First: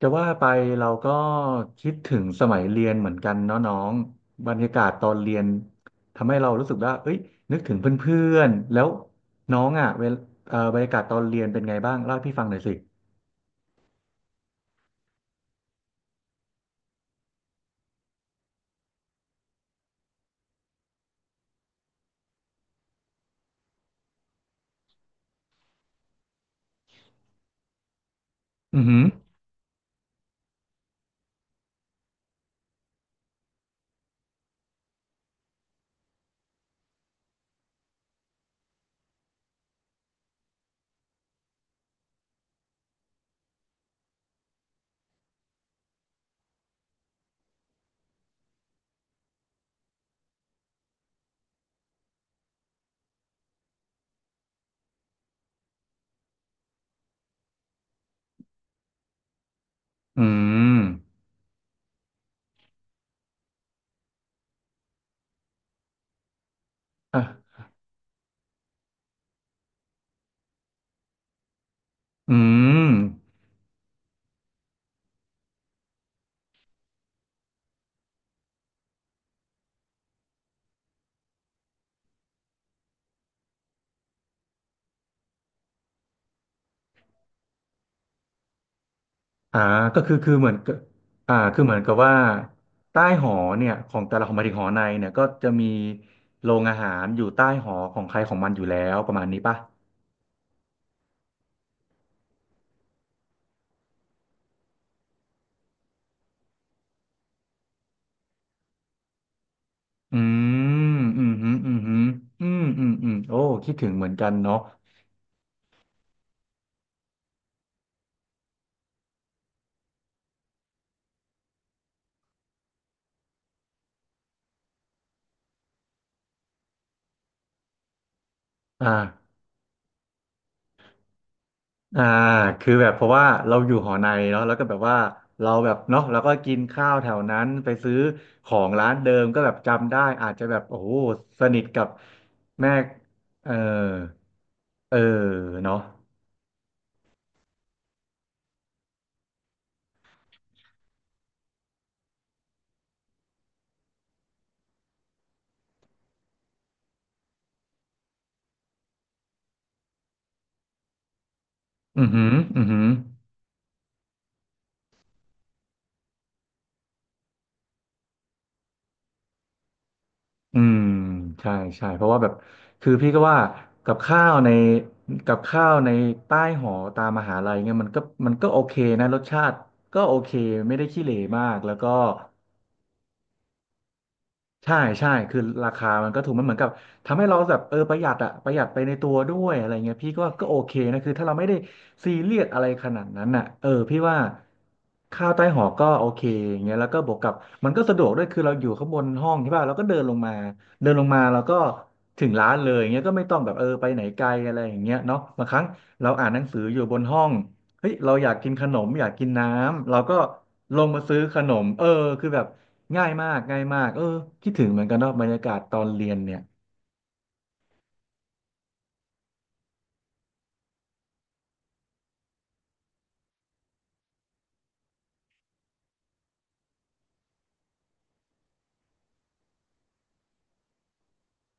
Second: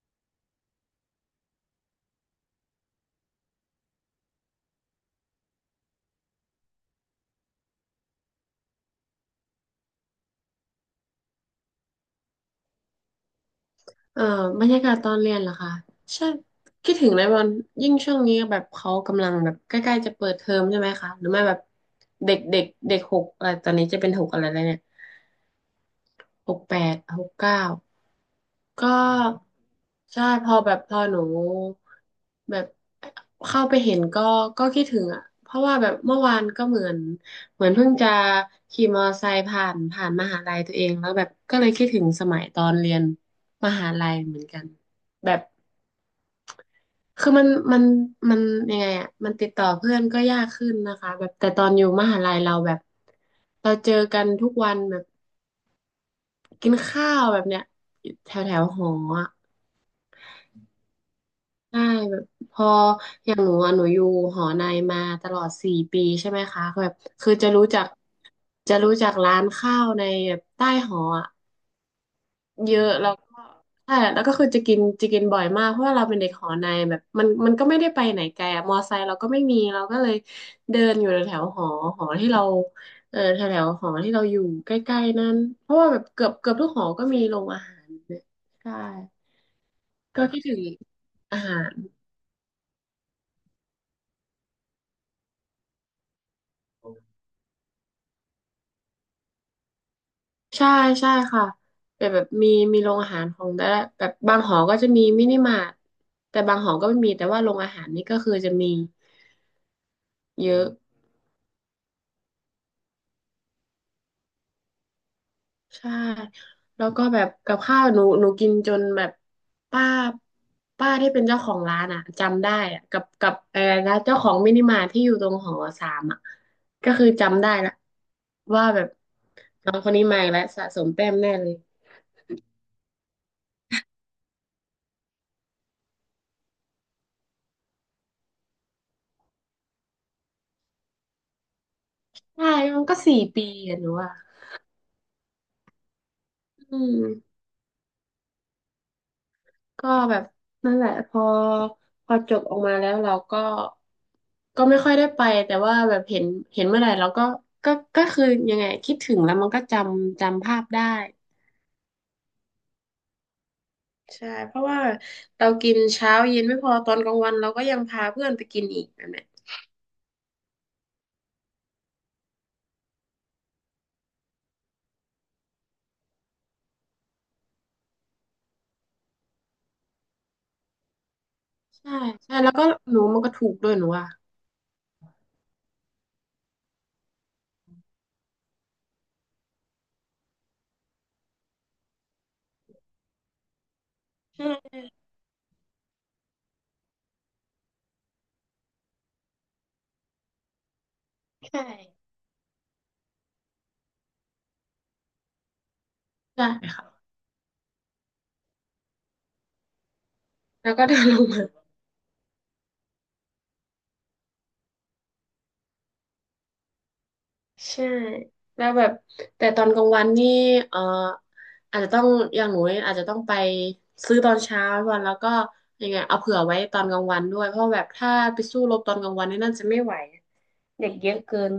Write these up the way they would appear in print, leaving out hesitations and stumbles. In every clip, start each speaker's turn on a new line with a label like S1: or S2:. S1: จะว่าไปเราก็คิดถึงสมัยเรียนเหมือนกันเนาะน้องบรรยากาศตอนเรียนทำให้เรารู้สึกว่าเอ้ยนึกถึงเพื่อนๆแล้วน้องอ่ะเวลบรรยากาศตอนเรียนเป็นไงบ้างเล่าให้พี่ฟังหน่อยสิ
S2: เอ่อบรรยากาศตอนเรียนเหรอคะใช่คิดถึงเลยวันยิ่งช่วงนี้แบบเขากำลังแบบใกล้ๆจะเปิดเทอมใช่ไหมคะหรือไม่แบบเด็กเด็กเด็กหกอะไรตอนนี้จะเป็นหกอะไรแล้วเนี่ยหกแปดหกเก้า
S1: อือ
S2: ก็
S1: หือ
S2: ใช่พอแบบพอหนูแบบเข้าไปเห็นก็คิดถึงอ่ะเพราะว่าแบบเมื่อวานก็เหมือนเหมือนเพิ่งจะขี่มอเตอร์ไซค์ผ่านมหาลัยตัวเองแล้วแบบก็เลยคิดถึงสมัยตอนเรียนมหาลัยเหมือนกันแบบ คือมันยังไงอ่ะมันติดต่อเพื่อนก็ยากขึ้นนะคะแบบแต่ตอนอยู่มหาลัยเราแบบเราเจอกันทุกวันแบบกินข้าวแบบเนี้ยแถวแถวหออ่ะ
S1: อืม
S2: ใช่แบบพออย่างหนูอะหนูอยู่หอในมาตลอดสี่ปีใช่ไหมคะแบบคือจะ
S1: อ่ะ
S2: รู้จักจะรู้จักร้านข้าวในแบบใต้หออ่ะ
S1: อื
S2: เยอะ
S1: ม
S2: แล้วก็ใช่แล้วก็คือจะกินบ่อยมากเพราะว่าเราเป็นเด็กหอในแบบมันมันก็ไม่ได้ไปไหนไกลอะมอไซค์เราก็ไม่มีเราก็เลยเดินอยู่แถวหอหอที่เราเออแถวหอที่เราอยู่ใกล้ๆนั้นเพราะว่าแบบเกือบทุกหอก็มีโรงอาหารเนี่ยใช่
S1: อ่าก็คือ
S2: ก็
S1: คือ
S2: คิด
S1: เหมือ
S2: ถึ
S1: น
S2: ง
S1: กับอ่า
S2: อาหา
S1: คือเห
S2: ร
S1: มือนกับว่าใต้หอเนี่ยของแต่ละของหมายถึงหอในเนี่ยก็จะมีโรงอาหารอยู่ใต้หอของใครของมันอยู่แล้วประมาณนี้ป่ะ
S2: ใช่ใช่ค่ะแบบแบบมีโรงอาหารของแต่ละแบบบางหอก็จะมีมินิมาร์ทแต่บางหอก็ไม่มีแต่ว่าโรงอาหารนี่ก็คือจะมี
S1: อื
S2: เยอะ
S1: มอืมฮึอืมฮึอืมอืมอืมโอ้คิดถึงเหมือนกันเนาะ
S2: ใช่แล้วก็แบบกับข้าวหนูกินจนแบบป้าป้าที่เป็นเจ้าของร้านอ่ะจำได้อ่ะกับร้านเจ้าของมินิมาร์ทที่อยู่ตรงหอสามอ่ะก็คือจำได้ละว่าแบบ
S1: อ่า
S2: น้องคนนี้มาอีกแล้วสะสมแต้มแน่เลย
S1: อ่าคือแบบเพราะว่าเราอยู่หอในเนาะแล้วก็แบบว่าเราแบบเนาะแล้วก็กินข้าวแถวนั้นไปซื้อของร้านเดิมก็แบบจำได้ อาจจะแบบโอ้โหสนิทกับ
S2: ใช่
S1: แม่
S2: มันก็สี่ปี
S1: เออ
S2: อ่ะหนูว่า
S1: เออเนาะ
S2: อืม ก็แบบนั่นแหละพอจบออกมาแล้วเราก็ก็ไม่ค่อยได้ไปแต่ว่าแบบเห็นเมื่อไหร่เราก็ก็คือยังไงคิดถึงแล้วมันก็จำภาพได้
S1: อืมออืม
S2: ใช่เพราะว่าเรากินเช้าเย็นไม่พอตอนกลางวันเราก็ยังพาเพื่อนไปกินอีกแบบเนี้ย
S1: อืมใช่ใช่เพราะว่าแบบคือพี่ก็ว่ากับข้าวในกับข้าวในใต้หอตามมหาลัยเนี่ยมันก็มันก็โอเคนะรสชาติก็โอเคไม่ได้ขี้เหร่มากแล้วก็
S2: ใช่ใช่แล้วก็หนูมันก็ถูกด้วยหนูอ่ะ
S1: ใช่ใช่คือราคามันก็ถูกมันเหมือนกับทำให้เราแบบเออประหยัดอะประหยัดไปในตัวด้วยอะไรเงี้ยพี่ก็โอเคนะคือถ้าเราไม่ได้ซีเรียสอะไรขนาดนั้นอะเออพี่ว่า
S2: ใช่
S1: ข้าวใต้หอก็โอเคอย่างเงี้ยแล้วก็บวกกับมันก็สะดวกด้วยคือเราอยู่ข้างบนห้องใช่ป่ะเราก็เดินลงมาเราก็
S2: ใช่
S1: ถึงร้านเลยอย่างเงี้ยก็ไม่ต้องแบบเออไปไหนไกลอะไรอย่างเงี้ยเนาะบางครั้งเราอ่านหนั
S2: ใช่
S1: งสืออยู่บ
S2: ค่ะ
S1: นห้อง เฮ้ยเราอยากกินขนมอยากกินน้ำเราก็
S2: แล้ว
S1: ล
S2: ก็
S1: ง
S2: เดิ
S1: มา
S2: น
S1: ซื้
S2: ล
S1: อ
S2: ง
S1: ข
S2: มา
S1: นมเออคือแบบง่ายมากง่ายมากเออคิดถึงเหมือนกันเนาะบรรยากาศตอนเรียนเนี่ย
S2: ใช่แล้วแบบแต่ตอนกลางวันนี่เอ่ออาจจะต้องอย่างหนูอาจจะต้องไปซื้อตอนเช้าวันแล้วก็ยังไงเอาเผื่อไว้ตอนกลางวันด้วยเพราะแบบถ้าไปสู้รบตอนกลางวันนี่น่าจะไม่ไหวเด็กเยอะเกิน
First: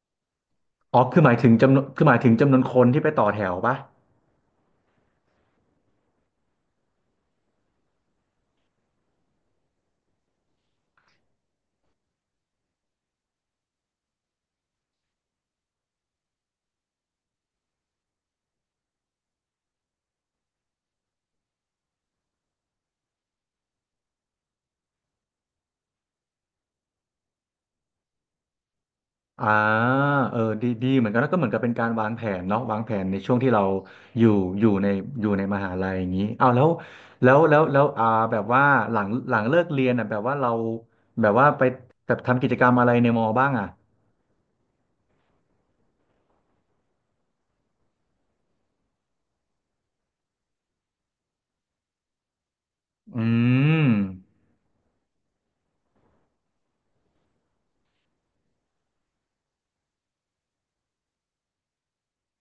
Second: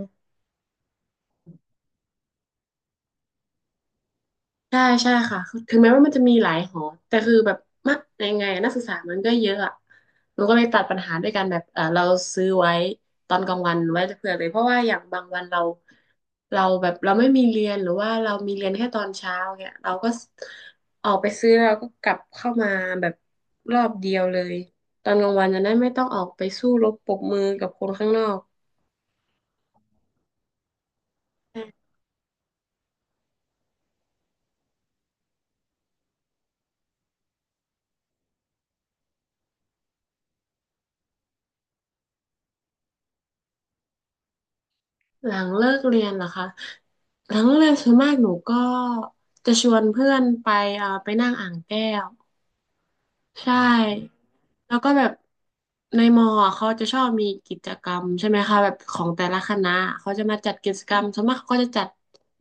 S1: อ๋อคือหมายถึงจำนวนคือหมายถึงจำนวนคนที่ไปต่อแถวปะ
S2: ใช่ใช่ค่ะคือถึงแม้ว่ามันจะมีหลายหอ แต่คือแบบมะยังไงอะนักศึกษามันก็เยอะอะหนูก็เลยตัดปัญหาด้วยการแบบเออเราซื้อไว้ตอนกลางวันไว้เผื่อเลยเพราะว่าอย่างบางวันเราแบบเราไม่มีเรียนหรือว่าเรามีเรียนแค่ตอนเช้าเนี่ยเราก็ออกไปซื้อเราก็กลับเข้ามาแบบรอบเดียวเลยตอนกลางวันจะได้ไม่ต้องออกไปสู้รบปรบมือกับคนข้างนอก
S1: อ่าเออดีดีเหมือนกันแล้วก็เหมือนกับเป็นการวางแผนเนาะวางแผนในช่วงที่เราอยู่อยู่ในอยู่ในมหาลัยอย่างนี้เอาวแล้วอ่าแบบว่าหลังเลิกเรียนอ่ะแบบว่าเราแบบว่าไปแบบทำกิจกรรมอะไรในมอบ้างอ่ะ
S2: หลังเลิกเรียนเหรอคะหลังเลิกเรียนส่วนมากหนูก็จะชวนเพื่อนไปไปนั่งอ่างแก้ว
S1: อื
S2: ใช่
S1: ม
S2: แล้วก็แบบในมออะเขาจะชอบมีกิจกรรมใช่ไหมคะแบบของแต่ละคณะเขาจะมาจัดกิจกรรมส่วนมากเขาก็จะจัด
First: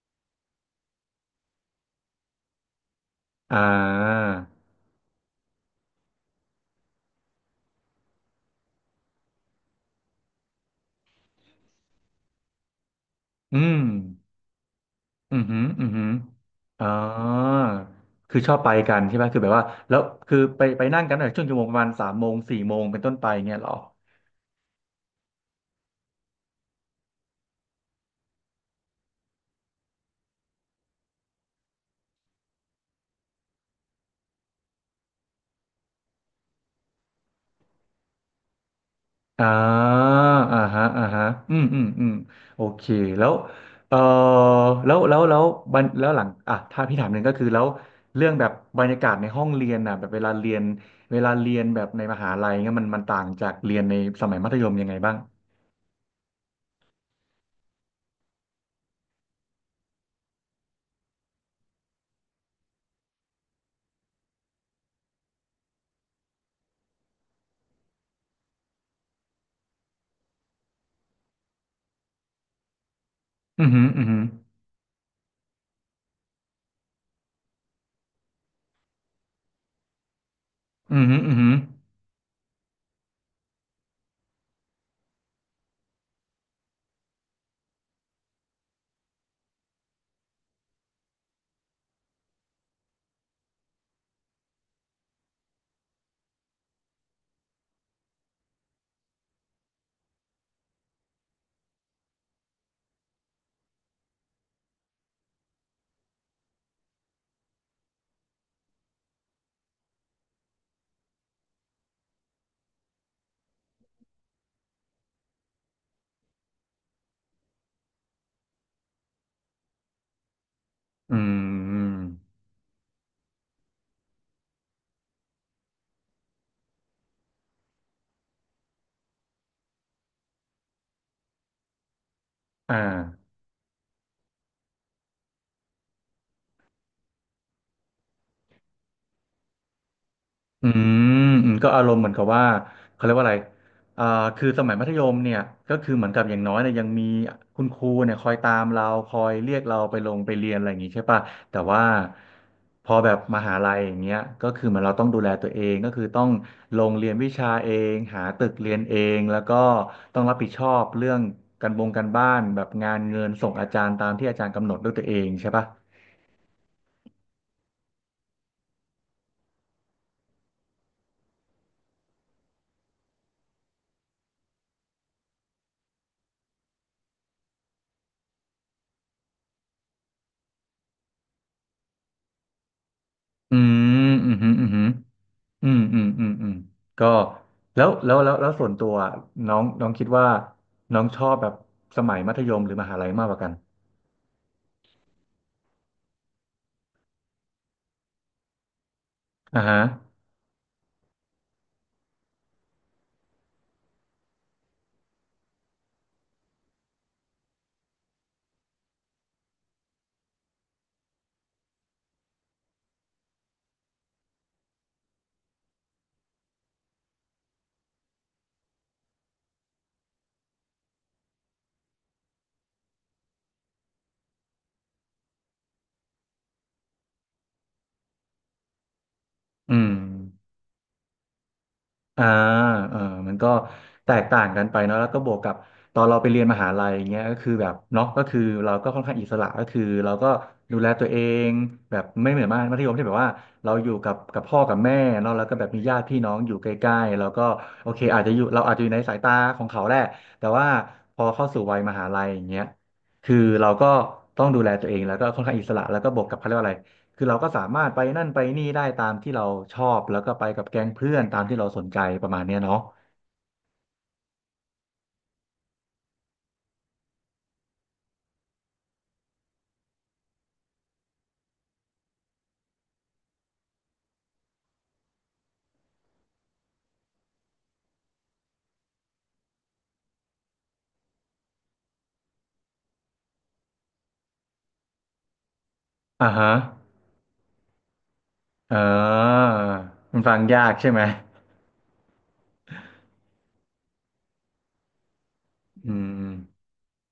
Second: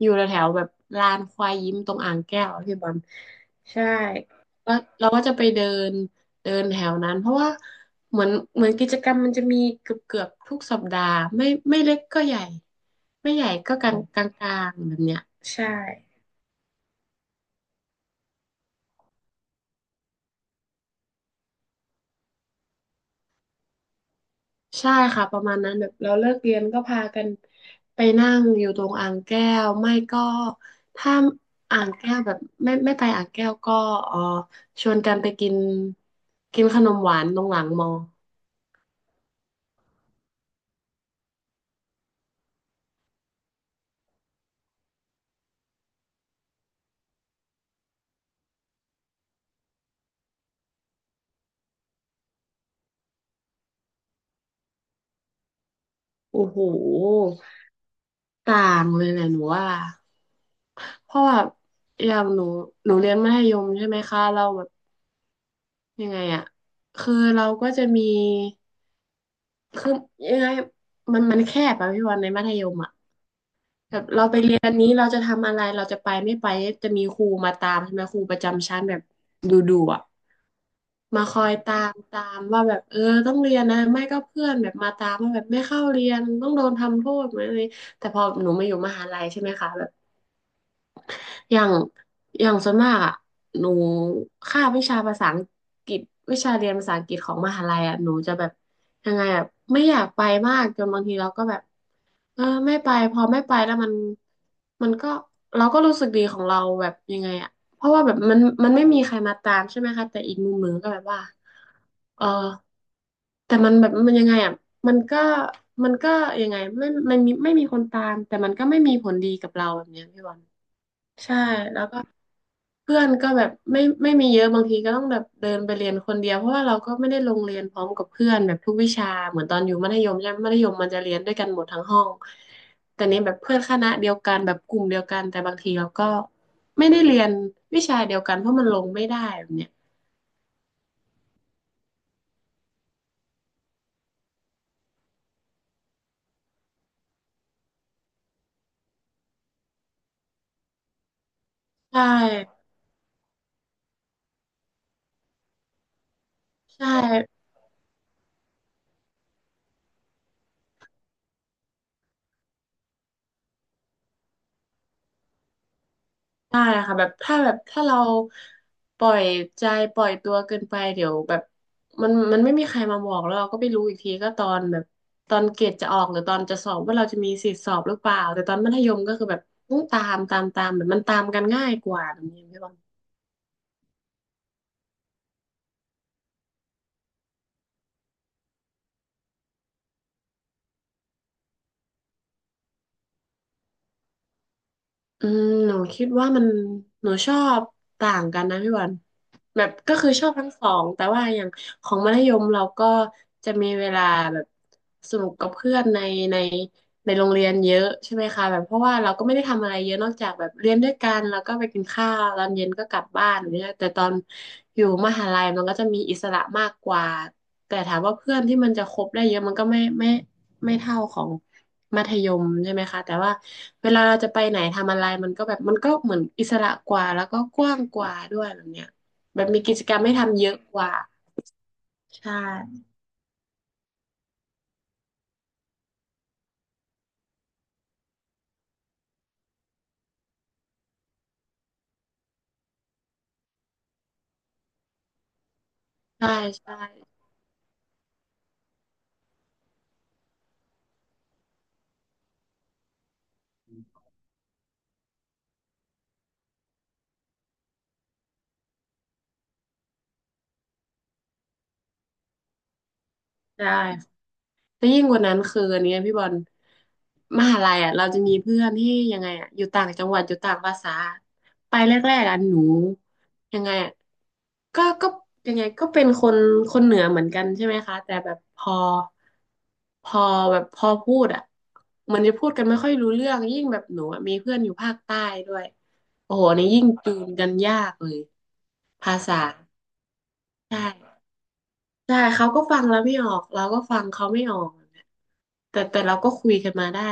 S2: อยู่แถวๆแบบลานควายยิ้มตรงอ่างแก้วอะพี่บอล
S1: อ่า
S2: ใช่แล้วเราก็จะไปเดินเดินแถวนั้นเพราะว่าเหมือนกิจกรรมมันจะมีเกือบทุกสัปดาห์ไม่เล็กก็ใหญ่ไม่ใหญ่
S1: อื
S2: ก็
S1: ม
S2: กลางๆแบบเนี้ย
S1: อืมอหืม
S2: ใช่
S1: ออืมอหืออ๋อคือชอบไปกันใช่ไหมคือแบบว่าแล้วคือไปไปนั่งกันตั้งแต่ช่วงชั่วโมงประมาณสามโมงสี่โมงเป็นต้นไปเงี้ยเหรอ
S2: ใช่ค่ะประมาณนั้นแบบเราเลิกเรียนก็พากันไปนั่งอยู่ตรงอ่างแก้วไม่ก็ถ้าอ่างแก้วแบบไม่ไปอ่างแก้วก็เออชวนกันไปกินกินขนมหวานตรงหลังมอ
S1: อ่าอ่าฮะอ่าฮะอืมอืมอืมโอเคแล้วเออแล้วแล้วแล้วบันแล้วหลังอ่ะถ้าพี่ถามหนึ่งก็คือแล้วเรื่องแบบบรรยากาศในห้องเรียนน่ะแบบเวลาเรียนแบบในมหาลัยเงี้ยมันต่างจากเรียนในสมัยมัธยมยังไงบ้าง
S2: โอ้โหต่างเลยแหละหนูว่าเพราะว่าอย่างหนูหนูเรียนมัธยมใช่ไหมคะเราแบบยังไงอะคือเราก็จะมีคือยังไงมันมันแคบอะพี่วันในมัธยมอะ
S1: อืมออ
S2: แบ
S1: ื
S2: บ
S1: อหื
S2: เราไปเรียนนี้เราจะทำอะไรเราจะไปไม่ไปจะมีครูมาตามใช่ไหมครูประจำชั้นแบบดูดูอ่ะ
S1: ออืมอหือ
S2: มา
S1: อื
S2: ค
S1: มอ
S2: อ
S1: หื
S2: ยตามว่าแบบเออต้องเรียนนะไม่ก็เพื่อนแบบมาตามว่าแบบไม่เข้าเรียนต้องโดนทำโทษเหมือนอะไรแต่พอหนูมาอยู่มหาลัยใช่ไหมคะแบบ อย่างอย่างส่วนมากอ่ะหนูคาบวิชาภาษาอังกฤษวิชาเรียนภาษาอังกฤษของมหาลัยอ่ะหนูจะแบบยังไงอ่ะไม่อยากไปมากจนบางทีเราก็แบบเออไม่ไปพอไม่ไปแล้วมันมันก็เราก็รู้สึกดีของเราแบบยังไงอ่ะเพราะว่าแบบมันมันไม่มีใครมาตามใช่ไหมคะแต่อีกมุมหนึ่งก็แบบว่าเออแต่มันแบบมันยังไงอ่ะมันก็มันก็ยังไงไม่มันมีไม่มีคนตามแต่มันก็ไม่มีผลดีกับเราแบบเนี้ยพี่บอล
S1: ออื
S2: ใช่แล้ว
S1: ม
S2: ก็เพื่อนก็แบบไม่มีเยอะบางทีก็ต้องแบบเดินไปเรียนคนเดียวเพราะว่าเราก็ไม่ได้ลงเรียนพร้อมกับเพื่อนแบบทุกวิชาเหมือนตอนอยู่มัธยมใช่ไหมมัธยมมันจะเรียนด้วยกันหมดทั้งห้อง
S1: อ่
S2: แต่นี้
S1: า
S2: แบบเพื่อนคณะเดียวกันแบบกลุ่มเดียวกันแต่บางทีเราก็ไม่ได้เรียนวิชาเดียวกันเพราะมันลงไม่ได้แบบเนี้ย
S1: อืมอืมก็อารมณ์เหมือนกับว่าเขาเรียกว่าอะไรอ่าคือสมัยมัธยมเนี่ยก็คือเหมือนกับอย่างน้อยเนี่ยยังมีคุณครูเนี่ยคอยตามเราคอยเรียกเราไปลงไปเรียนอะไรอย่างงี้ใช่ป่ะแต่ว่า
S2: ใช่
S1: พอแบบมหาลัยอย่างเงี้ยก็คือเหมือนเราต้องดูแลตัวเองก็คือต้องล
S2: ใช่
S1: งเรียนวิชาเองหาตึกเรียนเองแล้วก็ต้องรับผิดชอบเรื่องการบงการบ้านแบบงานเงินส่งอาจารย์ตามที่อาจารย์กำหนดด้วยตัวเองใช่ป่ะ
S2: ได้ค่ะแบบถ้าเราปล่อยใจปล่อยตัวเกินไปเดี๋ยวแบบมันมันไม่มีใครมาบอกแล้วเราก็ไปรู้อีกทีก็ตอนแบบตอนเกรดจะออกหรือตอนจะสอบว่าเราจะมีสิทธิสอบหรือเปล่าแต่ตอนมัธยมก็คือแบบต้องตามตามตามแบบมันตามกันง่ายกว่าแบบนี้พี่บอล
S1: อืมอืมอืมอืม อืมอืมอืมอืมก็แล้วส่วนตัวน้องน้องคิดว่าน้องชอบแบบสมัยมัธยมหรือมหาลัยมากกว่ากัน
S2: อืมหนูคิดว่ามันหนูชอบต่างกันนะพี่วัน
S1: อ่า
S2: แบบ
S1: ฮะ
S2: ก็คือชอบทั้งสองแต่ว่าอย่างของมัธยมเราก็จะมีเวลาแบบสนุกกับเพื่อนในในโรงเรียนเยอะใช่ไหมคะแบบเพราะว่าเราก็ไม่ได้ทำอะไรเยอะนอกจากแบบเรียนด้วยกันแล้วก็ไปกินข้าวตอนเย็นก็กลับบ้านอย่างเนี่ยแต่ตอนอยู่มหาลัยมันก็จะมีอิสระมากกว่าแต่ถามว่าเพื่อนที่มันจะคบได้เยอะมันก็ไม่เท่าของ มัธยมใช่ไหมคะแต่ว่าเวลาเราจะไปไหนทำอะไรมันก็แบบมันก็เหมือนอิสระกว่าแล้วก็กว้างกว่าด้วยแบบเนี้ยแบบมี
S1: อื
S2: กิจ
S1: ม
S2: กรรมให้ทำเยอะกว่า
S1: อ่า
S2: ใช่
S1: เออมันก็แตกต่างกันไปเนาะแล้วก็บวกกับตอนเราไปเรียนมหาลัยอย่างเงี้ยก็คือแบบเนาะก็คือเราก็ค่อนข้างอิสระก็คือเราก็ดูแลตัวเองแบบไม่เหมือนมากมัธยมที่แบบว่าเราอยู่กับกับพ่อกับแม่เนาะแล้วก็แบบมีญาติพี่
S2: ใช่
S1: น้องอยู่ใก
S2: ใช่
S1: ล้ๆแล้วก็โอเคอาจจะอยู่เราอาจจะอยู่ในสายตาของเขาแหละแต่ว่าพอเข้าสู่วัยมหาลัยอย่างเงี้ยคือเราก็ต้องดูแลตัวเองแล้วก็ค่อนข้างอิสระแล้วก็บวกกับเขาเรียกว่าอะไร คือเราก็สามารถไปนั่นไปนี่ได้ตามที่เราชอบแล้วก็ไปกับแก๊งเพื่อนตามที่เราสนใจประมาณเนี้ยเนาะ
S2: ใช่ แล้วยิ่งกว่านั้นคืออันเนี้ยพี่บอลมหาลัยอ่ะเราจะมีเพื่อนที่ยังไงอ่ะอยู่ต่างจังหวัดอยู่ต่างภาษาไปแรกๆอ่ะหนูยังไงอ่ะก็ยังไงก็เป็นคนคนเหนือเหมือนกันใช่ไหมคะแต่แบบพอพอพูดอ่ะมันจะพูดกันไม่ค่อยรู้เรื่องยิ่งแบบหนูอ่ะมีเพื่อนอยู่ภาคใต้ด้วย
S1: อ่า
S2: โอ้โห
S1: ฮะ
S2: อันนี่ยิ่งจูนกันยากเลย
S1: เอ
S2: ภาษา
S1: อมันฟังยาก
S2: ใช่
S1: ใช่ไหม
S2: ใช่เขาก็ฟังแล้วไม่ออก เราก็ฟังเขาไม่ออก แต่
S1: อื
S2: แต่เราก็คุย
S1: ม
S2: กันมาได้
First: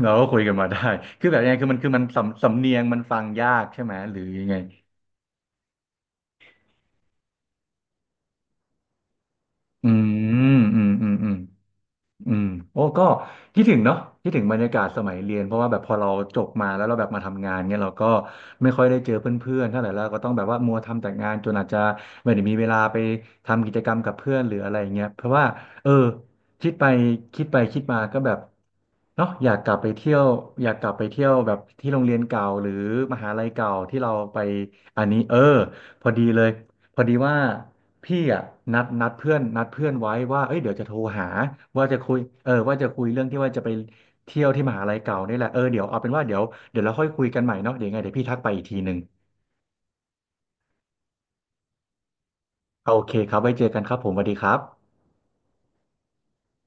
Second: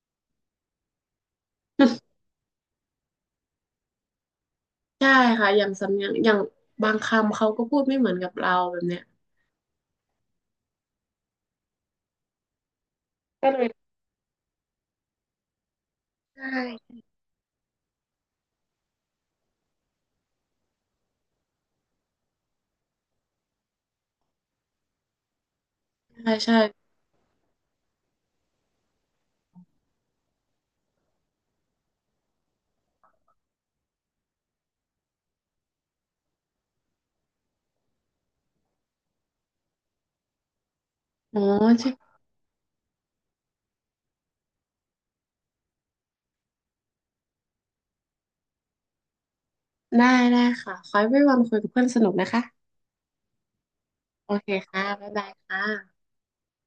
S1: เราก็คุยกันมาได้คือแบบยังไงคือมันคือมันสำเนียงมันฟังยากใช่ไหมหรือยังไง
S2: ใช่ค่ะอย่างสำเนียงอย่างบางคำเขาก็พูดไม่เหมือนกับเราแบบเนี้ย
S1: อืมอืมอืมอืม อืมโอ้ก็
S2: ก็เล
S1: คิด
S2: ย
S1: ถึงเนาะคิดถึงบรรยากาศสมัยเรียนเพราะว่าแบบพอเราจ
S2: ใช
S1: บมาแล้วเรา
S2: ่
S1: แบบมาทำงานเนี่ยเราก็ไม่ค่อยได้เจอเพื่อนๆเท่าไหร่แล้วก็ต้องแบบว่ามัวทำแต่งานจนอาจจะไม่ได้มีเวลาไปทำกิจกรรมกับเพื่อนหรืออะไรอย่างเงี้ยเพราะว่าเออ
S2: ใช่ใช่
S1: คิดไปคิดไปคิดมาก็แบบเนาะอยากกลับไปเที่ยวอยากกลับไปเที่ยวแบบที่โรงเรียนเก่าหรือมหาลัยเก่าที่เราไปอันนี้เออพอดีเลยพอดีว่า พี่อ่ะนัดเพื่อนไว้ว่าเอ้ยเดี๋ยวจะโทรหา
S2: อ๋อ
S1: ว่าจะ
S2: ใช่
S1: คุยเออว่าจะคุยเรื่องที่ว่าจะไปเที่ยวที่มหาลัยเก่านี่แหละเออเดี๋ยวเอาเป็นว่าเดี๋ยวเราค่อยคุยกันใหม่เนาะเดี๋ยวยังไงเดี๋ยวพี่ทักไปอีกทีหนึ่ง
S2: ได้ได้ค่ะขอให้วันคุยกับเพื่อนสนุกนะคะ
S1: โอเคครับไว้เจอกันครับผมสวัส
S2: โอ
S1: ดีค
S2: เค
S1: รับ
S2: ค่ะ บ๊ายบายค่ะ